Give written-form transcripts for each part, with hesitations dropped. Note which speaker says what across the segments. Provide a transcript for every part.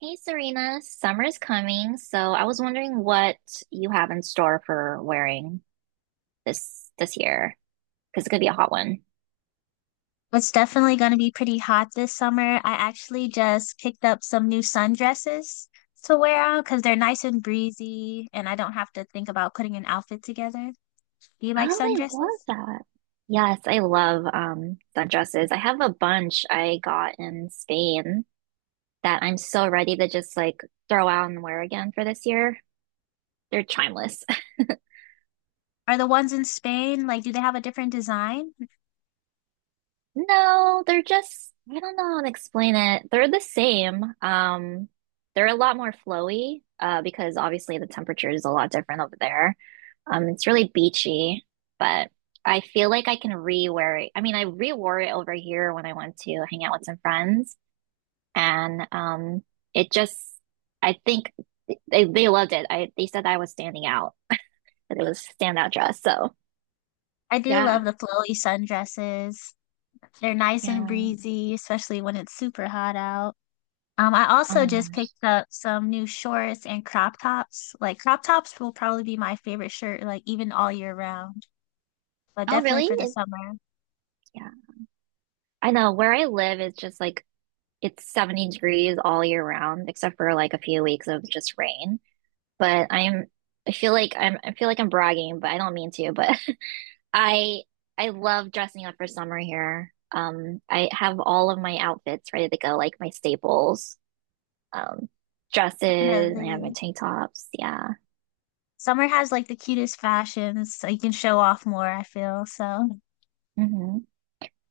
Speaker 1: Hey Serena, summer's coming, so I was wondering what you have in store for wearing this year because it's gonna be a hot one.
Speaker 2: It's definitely going to be pretty hot this summer. I actually just picked up some new sundresses to wear out because they're nice and breezy, and I don't have to think about putting an outfit together. Do you like
Speaker 1: Oh, I love
Speaker 2: sundresses?
Speaker 1: that. Yes, I love sundresses. I have a bunch I got in Spain that I'm so ready to just like throw out and wear again for this year. They're timeless.
Speaker 2: Are the ones in Spain, like, do they have a different design?
Speaker 1: No, they're just, I don't know how to explain it. They're the same. They're a lot more flowy, because obviously the temperature is a lot different over there. It's really beachy, but I feel like I can re-wear it. I mean, I re-wore it over here when I went to hang out with some friends, and it just, I think they loved it. I They said that I was standing out, that it was a standout dress. So
Speaker 2: I do
Speaker 1: yeah,
Speaker 2: love the flowy sundresses. They're nice and
Speaker 1: yeah.
Speaker 2: breezy, especially when it's super hot out. I
Speaker 1: Oh
Speaker 2: also
Speaker 1: my
Speaker 2: just
Speaker 1: gosh.
Speaker 2: picked up some new shorts and crop tops. Like, crop tops will probably be my favorite shirt, like, even all year round, but
Speaker 1: Oh,
Speaker 2: definitely
Speaker 1: really?
Speaker 2: for the
Speaker 1: It,
Speaker 2: summer.
Speaker 1: yeah. I know where I live is just like it's 70 degrees all year round, except for like a few weeks of just rain. But I feel like I feel like I'm bragging, but I don't mean to, but I I love dressing up for summer here. I have all of my outfits ready to go, like my staples, um, dresses,
Speaker 2: Uh,
Speaker 1: and I have my
Speaker 2: the
Speaker 1: tank tops. Yeah.
Speaker 2: summer has like the cutest fashions, so you can show off more, I feel. So
Speaker 1: Hmm.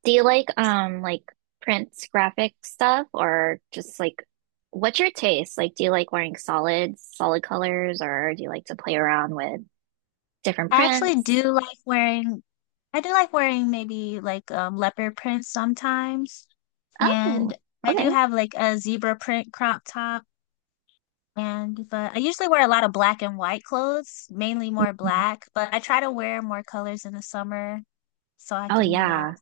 Speaker 1: Do you like prints, graphic stuff or just like what's your taste? Like do you like wearing solids, solid colors or do you like to play around with different
Speaker 2: I actually
Speaker 1: prints?
Speaker 2: do like I do like wearing maybe like leopard print sometimes. And
Speaker 1: Oh,
Speaker 2: I do
Speaker 1: okay.
Speaker 2: have like a zebra print crop top. And but I usually wear a lot of black and white clothes, mainly more
Speaker 1: Mhm.
Speaker 2: black, but I try to wear more colors in the summer so I
Speaker 1: Oh
Speaker 2: can, you know,
Speaker 1: yeah.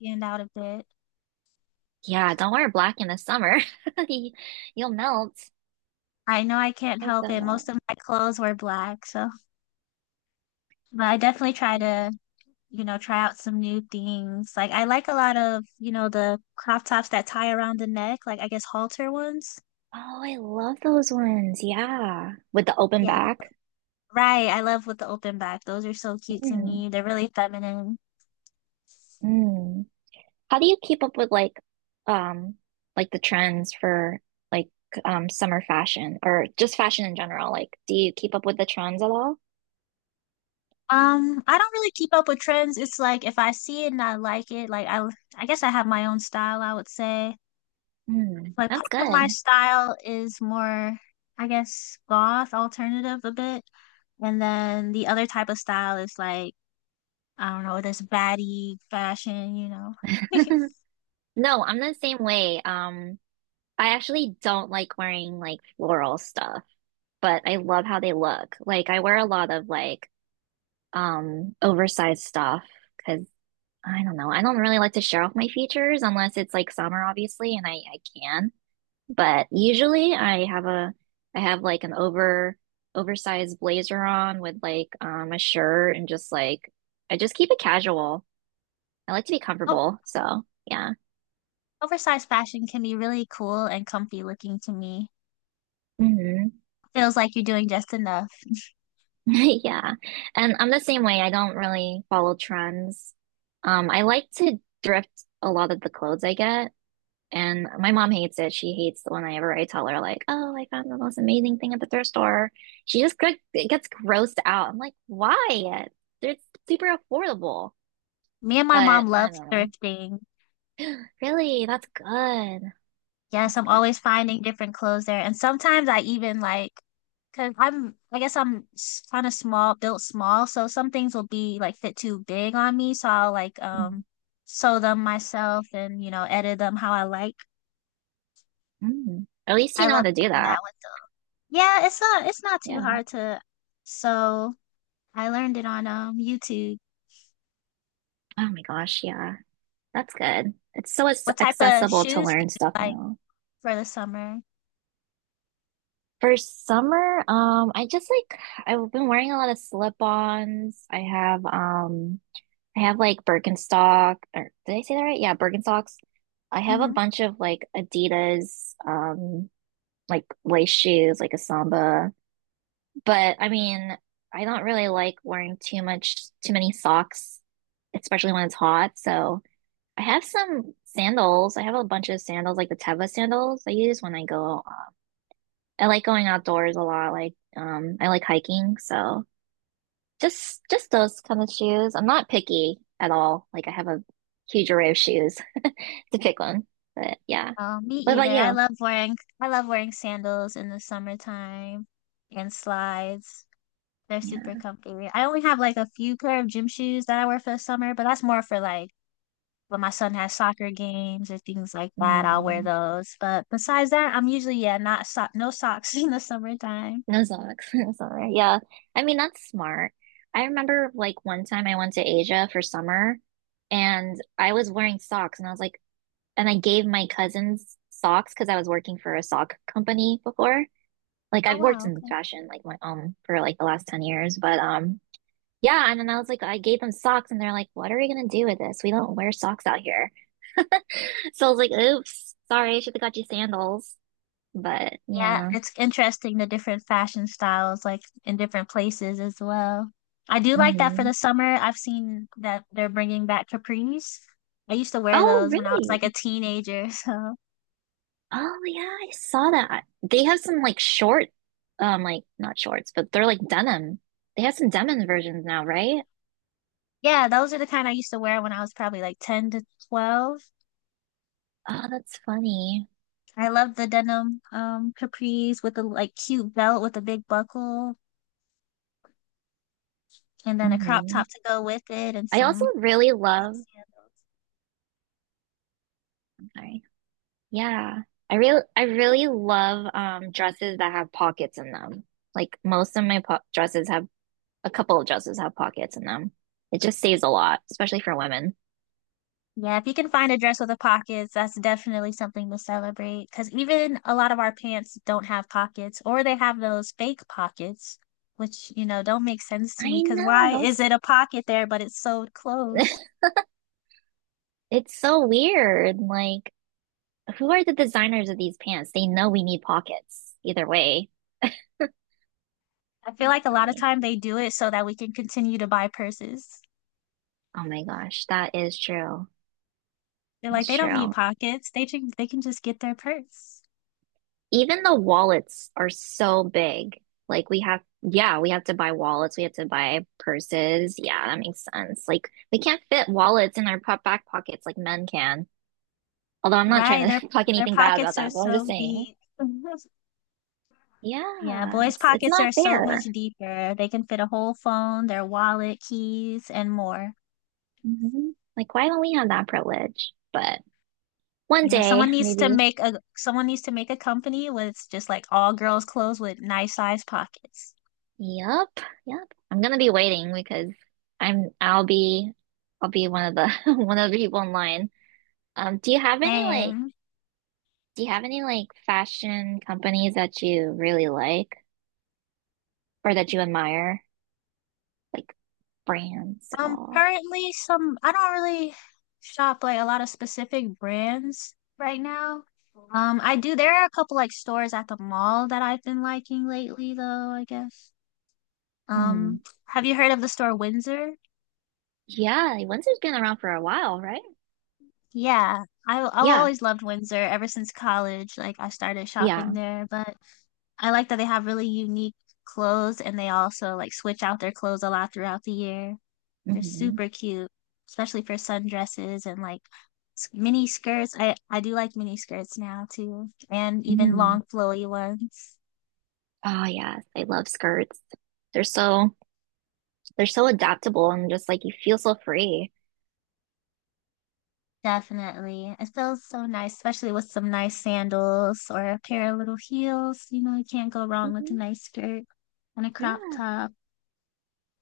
Speaker 2: stand out a bit.
Speaker 1: Yeah, don't wear black in the summer. You- You'll melt.
Speaker 2: I know I can't
Speaker 1: I've
Speaker 2: help
Speaker 1: done
Speaker 2: it.
Speaker 1: that.
Speaker 2: Most of my clothes were black, so but I definitely try to you know, try out some new things. Like I like a lot of, you know, the crop tops that tie around the neck, like I guess halter ones.
Speaker 1: Oh, I love those ones. Yeah. With the open
Speaker 2: Yeah, th-
Speaker 1: back.
Speaker 2: right. I love with the open back. Those are so cute to
Speaker 1: Mm,
Speaker 2: me. They're really feminine.
Speaker 1: mm. How do you keep up with um like the trends for like summer fashion or just fashion in general? Like, do you keep up with the trends at all?
Speaker 2: I don't really keep up with trends. It's like if I see it and I like it, like I guess I have my own style, I would say.
Speaker 1: Mm,
Speaker 2: Like part
Speaker 1: that's
Speaker 2: of my
Speaker 1: good.
Speaker 2: style is more, I guess, goth alternative a bit. And then the other type of style is like I don't know, this baddie fashion, you know.
Speaker 1: No, I'm the same way. I actually don't like wearing like floral stuff, but I love how they look. Like I wear a lot of like oversized stuff because I don't know. I don't really like to show off my features unless it's like summer, obviously, and I can. But usually I have like an over oversized blazer on with like a shirt and just like I just keep it casual. I like to be
Speaker 2: Oh,
Speaker 1: comfortable, so yeah.
Speaker 2: oversized fashion can be really cool and comfy looking to me.
Speaker 1: Hmm.
Speaker 2: Feels like you're doing just enough.
Speaker 1: Yeah. And I'm the same way. I don't really follow trends. I like to thrift a lot of the clothes I get. And my mom hates it. She hates the one. I tell her like, "Oh, I found the most amazing thing at the thrift store." She just get, gets grossed out. I'm like, "Why? They're super affordable."
Speaker 2: Me and my mom
Speaker 1: But
Speaker 2: love
Speaker 1: I don't know.
Speaker 2: thrifting.
Speaker 1: Really, that's good.
Speaker 2: Yes,
Speaker 1: That's
Speaker 2: I'm
Speaker 1: good.
Speaker 2: always finding different clothes there. And sometimes I even like, cause I'm, I guess I'm kind of small, built small. So some things will be like fit too big on me. So I'll like, sew them myself and, you know, edit them how I like.
Speaker 1: Mm. At least you
Speaker 2: I
Speaker 1: know how
Speaker 2: love
Speaker 1: to do
Speaker 2: doing that
Speaker 1: that.
Speaker 2: with the yeah, it's not too
Speaker 1: Yeah.
Speaker 2: hard to. So I learned it on YouTube.
Speaker 1: Oh my gosh, yeah. That's good. It's so
Speaker 2: What type of
Speaker 1: accessible to
Speaker 2: shoes do
Speaker 1: learn
Speaker 2: you
Speaker 1: stuff
Speaker 2: like
Speaker 1: now.
Speaker 2: for the summer?
Speaker 1: For summer, I just like I've been wearing a lot of slip-ons. I have like Birkenstock, or did I say that right? Yeah, Birkenstocks. I have a
Speaker 2: Hmm.
Speaker 1: bunch of like Adidas, like lace shoes, like a Samba. But I mean, I don't really like wearing too much, too many socks, especially when it's hot. So I have some sandals. I have a bunch of sandals, like the Teva sandals I use when I go. I like going outdoors a lot. Like, I like hiking, so just those kind of shoes. I'm not picky at all. Like I have a huge array of shoes to pick one. But yeah.
Speaker 2: Oh, me
Speaker 1: What
Speaker 2: either.
Speaker 1: about
Speaker 2: I
Speaker 1: you?
Speaker 2: love wearing I love wearing sandals in the summertime and slides. They're super
Speaker 1: Yeah.
Speaker 2: comfy. I only have like a few pair of gym shoes that I wear for the summer, but that's more for like when my son has soccer games or things like that. I'll wear
Speaker 1: Mm,
Speaker 2: those. But besides that, I'm usually yeah, not so no socks in the summertime.
Speaker 1: no socks. No summer. Yeah. I mean, that's smart. I remember like one time I went to Asia for summer and I was wearing socks and I was like, and I gave my cousins socks because I was working for a sock company before. Like
Speaker 2: Oh
Speaker 1: I've worked
Speaker 2: wow.
Speaker 1: in fashion like my for like the last 10 years, but um. Yeah, and then I was like, I gave them socks, and they're like, "What are we gonna do with this? We don't wear socks out here." So I was like, "Oops, sorry, I should have got you sandals." But
Speaker 2: Yeah,
Speaker 1: yeah.
Speaker 2: it's interesting the different fashion styles like in different places as well. I do like that for
Speaker 1: Hmm.
Speaker 2: the summer. I've seen that they're bringing back capris. I used to wear
Speaker 1: Oh,
Speaker 2: those when I was like a
Speaker 1: really?
Speaker 2: teenager. So,
Speaker 1: Oh, yeah, I saw that. They have some like short, like not shorts, but they're like denim. They have some denim versions now, right?
Speaker 2: yeah, those are the kind I used to wear when I was probably like 10 to 12.
Speaker 1: Oh, that's funny.
Speaker 2: I love the denim capris with a like cute belt with a big buckle and then a crop
Speaker 1: Hmm.
Speaker 2: top to go with it and
Speaker 1: I also
Speaker 2: some
Speaker 1: really love.
Speaker 2: heels.
Speaker 1: Sorry. Yeah. I really love dresses that have pockets in them. Like most of my po dresses have a couple of dresses have pockets in them. It just saves a lot, especially for women.
Speaker 2: Yeah, if you can find a dress with a pockets, that's definitely something to celebrate. Because even a lot of our pants don't have pockets, or they have those fake pockets, which, you know, don't make sense to me.
Speaker 1: I
Speaker 2: Because
Speaker 1: know
Speaker 2: why is
Speaker 1: those.
Speaker 2: it a pocket there, but it's sewed closed?
Speaker 1: It's so weird. Like who are the designers of these pants? They know we need pockets either way.
Speaker 2: I feel like a lot of
Speaker 1: Funny.
Speaker 2: time they do it so that we can continue to buy purses.
Speaker 1: Oh my gosh, that is true.
Speaker 2: They're like,
Speaker 1: That's
Speaker 2: they don't need
Speaker 1: true.
Speaker 2: pockets. They can just get their purse.
Speaker 1: Even the wallets are so big. Like we have, yeah, we have to buy wallets. We have to buy purses. Yeah, that makes sense. Like we can't fit wallets in our back pockets like men can. Although I'm not
Speaker 2: Right.
Speaker 1: trying
Speaker 2: Their
Speaker 1: to talk
Speaker 2: their
Speaker 1: anything bad about
Speaker 2: pockets are
Speaker 1: that, but I'm
Speaker 2: so
Speaker 1: just saying,
Speaker 2: deep. Yeah,
Speaker 1: yeah,
Speaker 2: boys'
Speaker 1: it's
Speaker 2: pockets
Speaker 1: not
Speaker 2: are so much
Speaker 1: fair.
Speaker 2: deeper. They can fit a whole phone, their wallet, keys, and more.
Speaker 1: Hmm. Like why don't we have that privilege? But one
Speaker 2: You know,
Speaker 1: day,
Speaker 2: someone needs to
Speaker 1: maybe.
Speaker 2: make a someone needs to make a company with just like all girls' clothes with nice size pockets.
Speaker 1: Yep, yep. I'm gonna be waiting because I'm I'll be I'll be one of the one of the people in line. Um, do you have any like
Speaker 2: Same.
Speaker 1: Do you have any like fashion companies that you really like or that you admire? Like brands at all?
Speaker 2: Currently some I don't really shop like a lot of specific brands right now. I do there are a couple like stores at the mall that I've been liking lately though, I guess.
Speaker 1: Mm.
Speaker 2: Have you heard of the store Windsor?
Speaker 1: Yeah, Windsor's been around for a while, right?
Speaker 2: Yeah, I've
Speaker 1: Yeah,
Speaker 2: always loved Windsor ever since college. Like I started shopping
Speaker 1: yeah.
Speaker 2: there, but I like that they have really unique clothes and they also like switch out their clothes a lot throughout the year. They're
Speaker 1: Hmm.
Speaker 2: super cute, especially for sundresses and like mini skirts. I do like mini skirts now too, and even
Speaker 1: Mm.
Speaker 2: long flowy ones.
Speaker 1: Oh yes, I love skirts. They're so they're so adaptable and just like you feel so free.
Speaker 2: Definitely. It feels so nice, especially with some nice sandals or a pair of little heels. You know, you can't go wrong with a
Speaker 1: Hmm.
Speaker 2: nice skirt and a crop
Speaker 1: Yeah.
Speaker 2: top.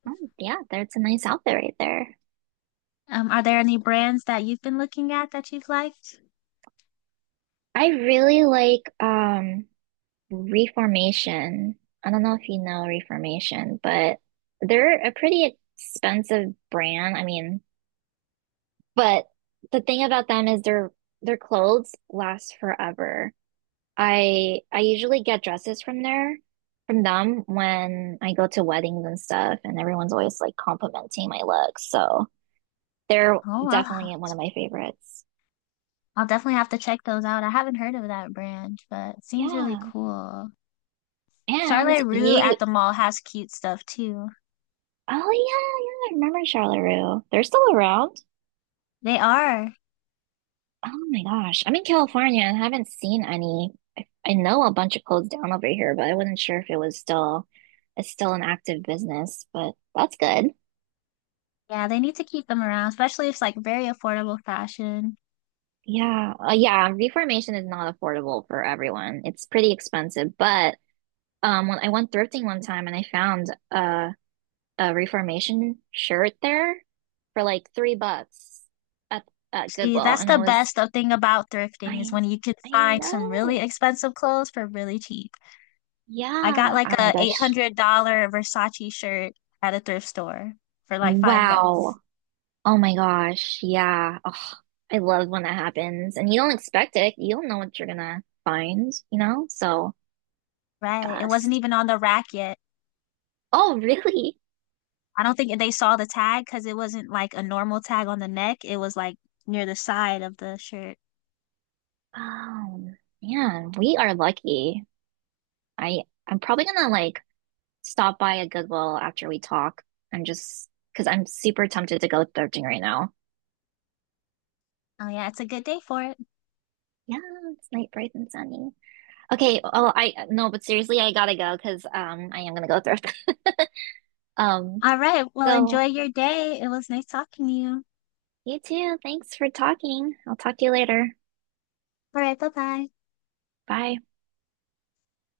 Speaker 1: Oh, yeah, that's a nice outfit right there.
Speaker 2: Are there any brands that you've been looking at that you've liked?
Speaker 1: I really like Reformation. I don't know if you know Reformation, but they're a pretty expensive brand. I mean, but the thing about them is their clothes last forever. I usually get dresses from there from them when I go to weddings and stuff, and everyone's always like complimenting my looks. So they're
Speaker 2: Oh, I'll ha-
Speaker 1: definitely one of my favorites.
Speaker 2: I'll definitely have to check those out. I haven't heard of that brand, but it seems really
Speaker 1: Yeah.
Speaker 2: cool.
Speaker 1: And
Speaker 2: Charlotte Rue
Speaker 1: you,
Speaker 2: at the mall has cute stuff too.
Speaker 1: oh yeah, yeah, I remember Charleroi. They're still around.
Speaker 2: They are.
Speaker 1: Oh my gosh. I'm in California and haven't seen any. I know a bunch of closed down over here, but I wasn't sure if it was still it's still an active business, but that's good.
Speaker 2: Yeah, they need to keep them around, especially if it's like very affordable fashion.
Speaker 1: Yeah. Yeah, reformation is not affordable for everyone. It's pretty expensive, but when I went thrifting one time and I found a a reformation shirt there for like $3 at at
Speaker 2: See,
Speaker 1: Goodwill
Speaker 2: that's
Speaker 1: and it
Speaker 2: the
Speaker 1: was
Speaker 2: best of thing about thrifting is
Speaker 1: I
Speaker 2: when you can
Speaker 1: I
Speaker 2: find some really
Speaker 1: know.
Speaker 2: expensive clothes for really cheap. I got
Speaker 1: Yeah.
Speaker 2: like
Speaker 1: Oh my
Speaker 2: a
Speaker 1: gosh.
Speaker 2: $800 Versace shirt at a thrift store for like $5.
Speaker 1: Wow. Oh my gosh, yeah. Oh, I love when that happens. And you don't expect it. You don't know what you're gonna find, you know? So
Speaker 2: Right. It wasn't
Speaker 1: best.
Speaker 2: even on the rack yet.
Speaker 1: Oh, really?
Speaker 2: I don't think they saw the tag because it wasn't like a normal tag on the neck. It was like near the side of the shirt.
Speaker 1: Oh man, we are lucky. I I'm probably gonna like stop by a Goodwill after we talk. I'm just because I'm super tempted to go thrifting right now.
Speaker 2: Oh, yeah. It's a good day for it.
Speaker 1: Yeah, it's night bright and sunny. Okay, oh I no, but seriously, I gotta go because I am gonna go thrift. Um,
Speaker 2: All right. Well,
Speaker 1: so
Speaker 2: enjoy your day. It was nice talking to you.
Speaker 1: You too. Thanks for talking. I'll talk to you later.
Speaker 2: All right. Bye bye.
Speaker 1: Bye.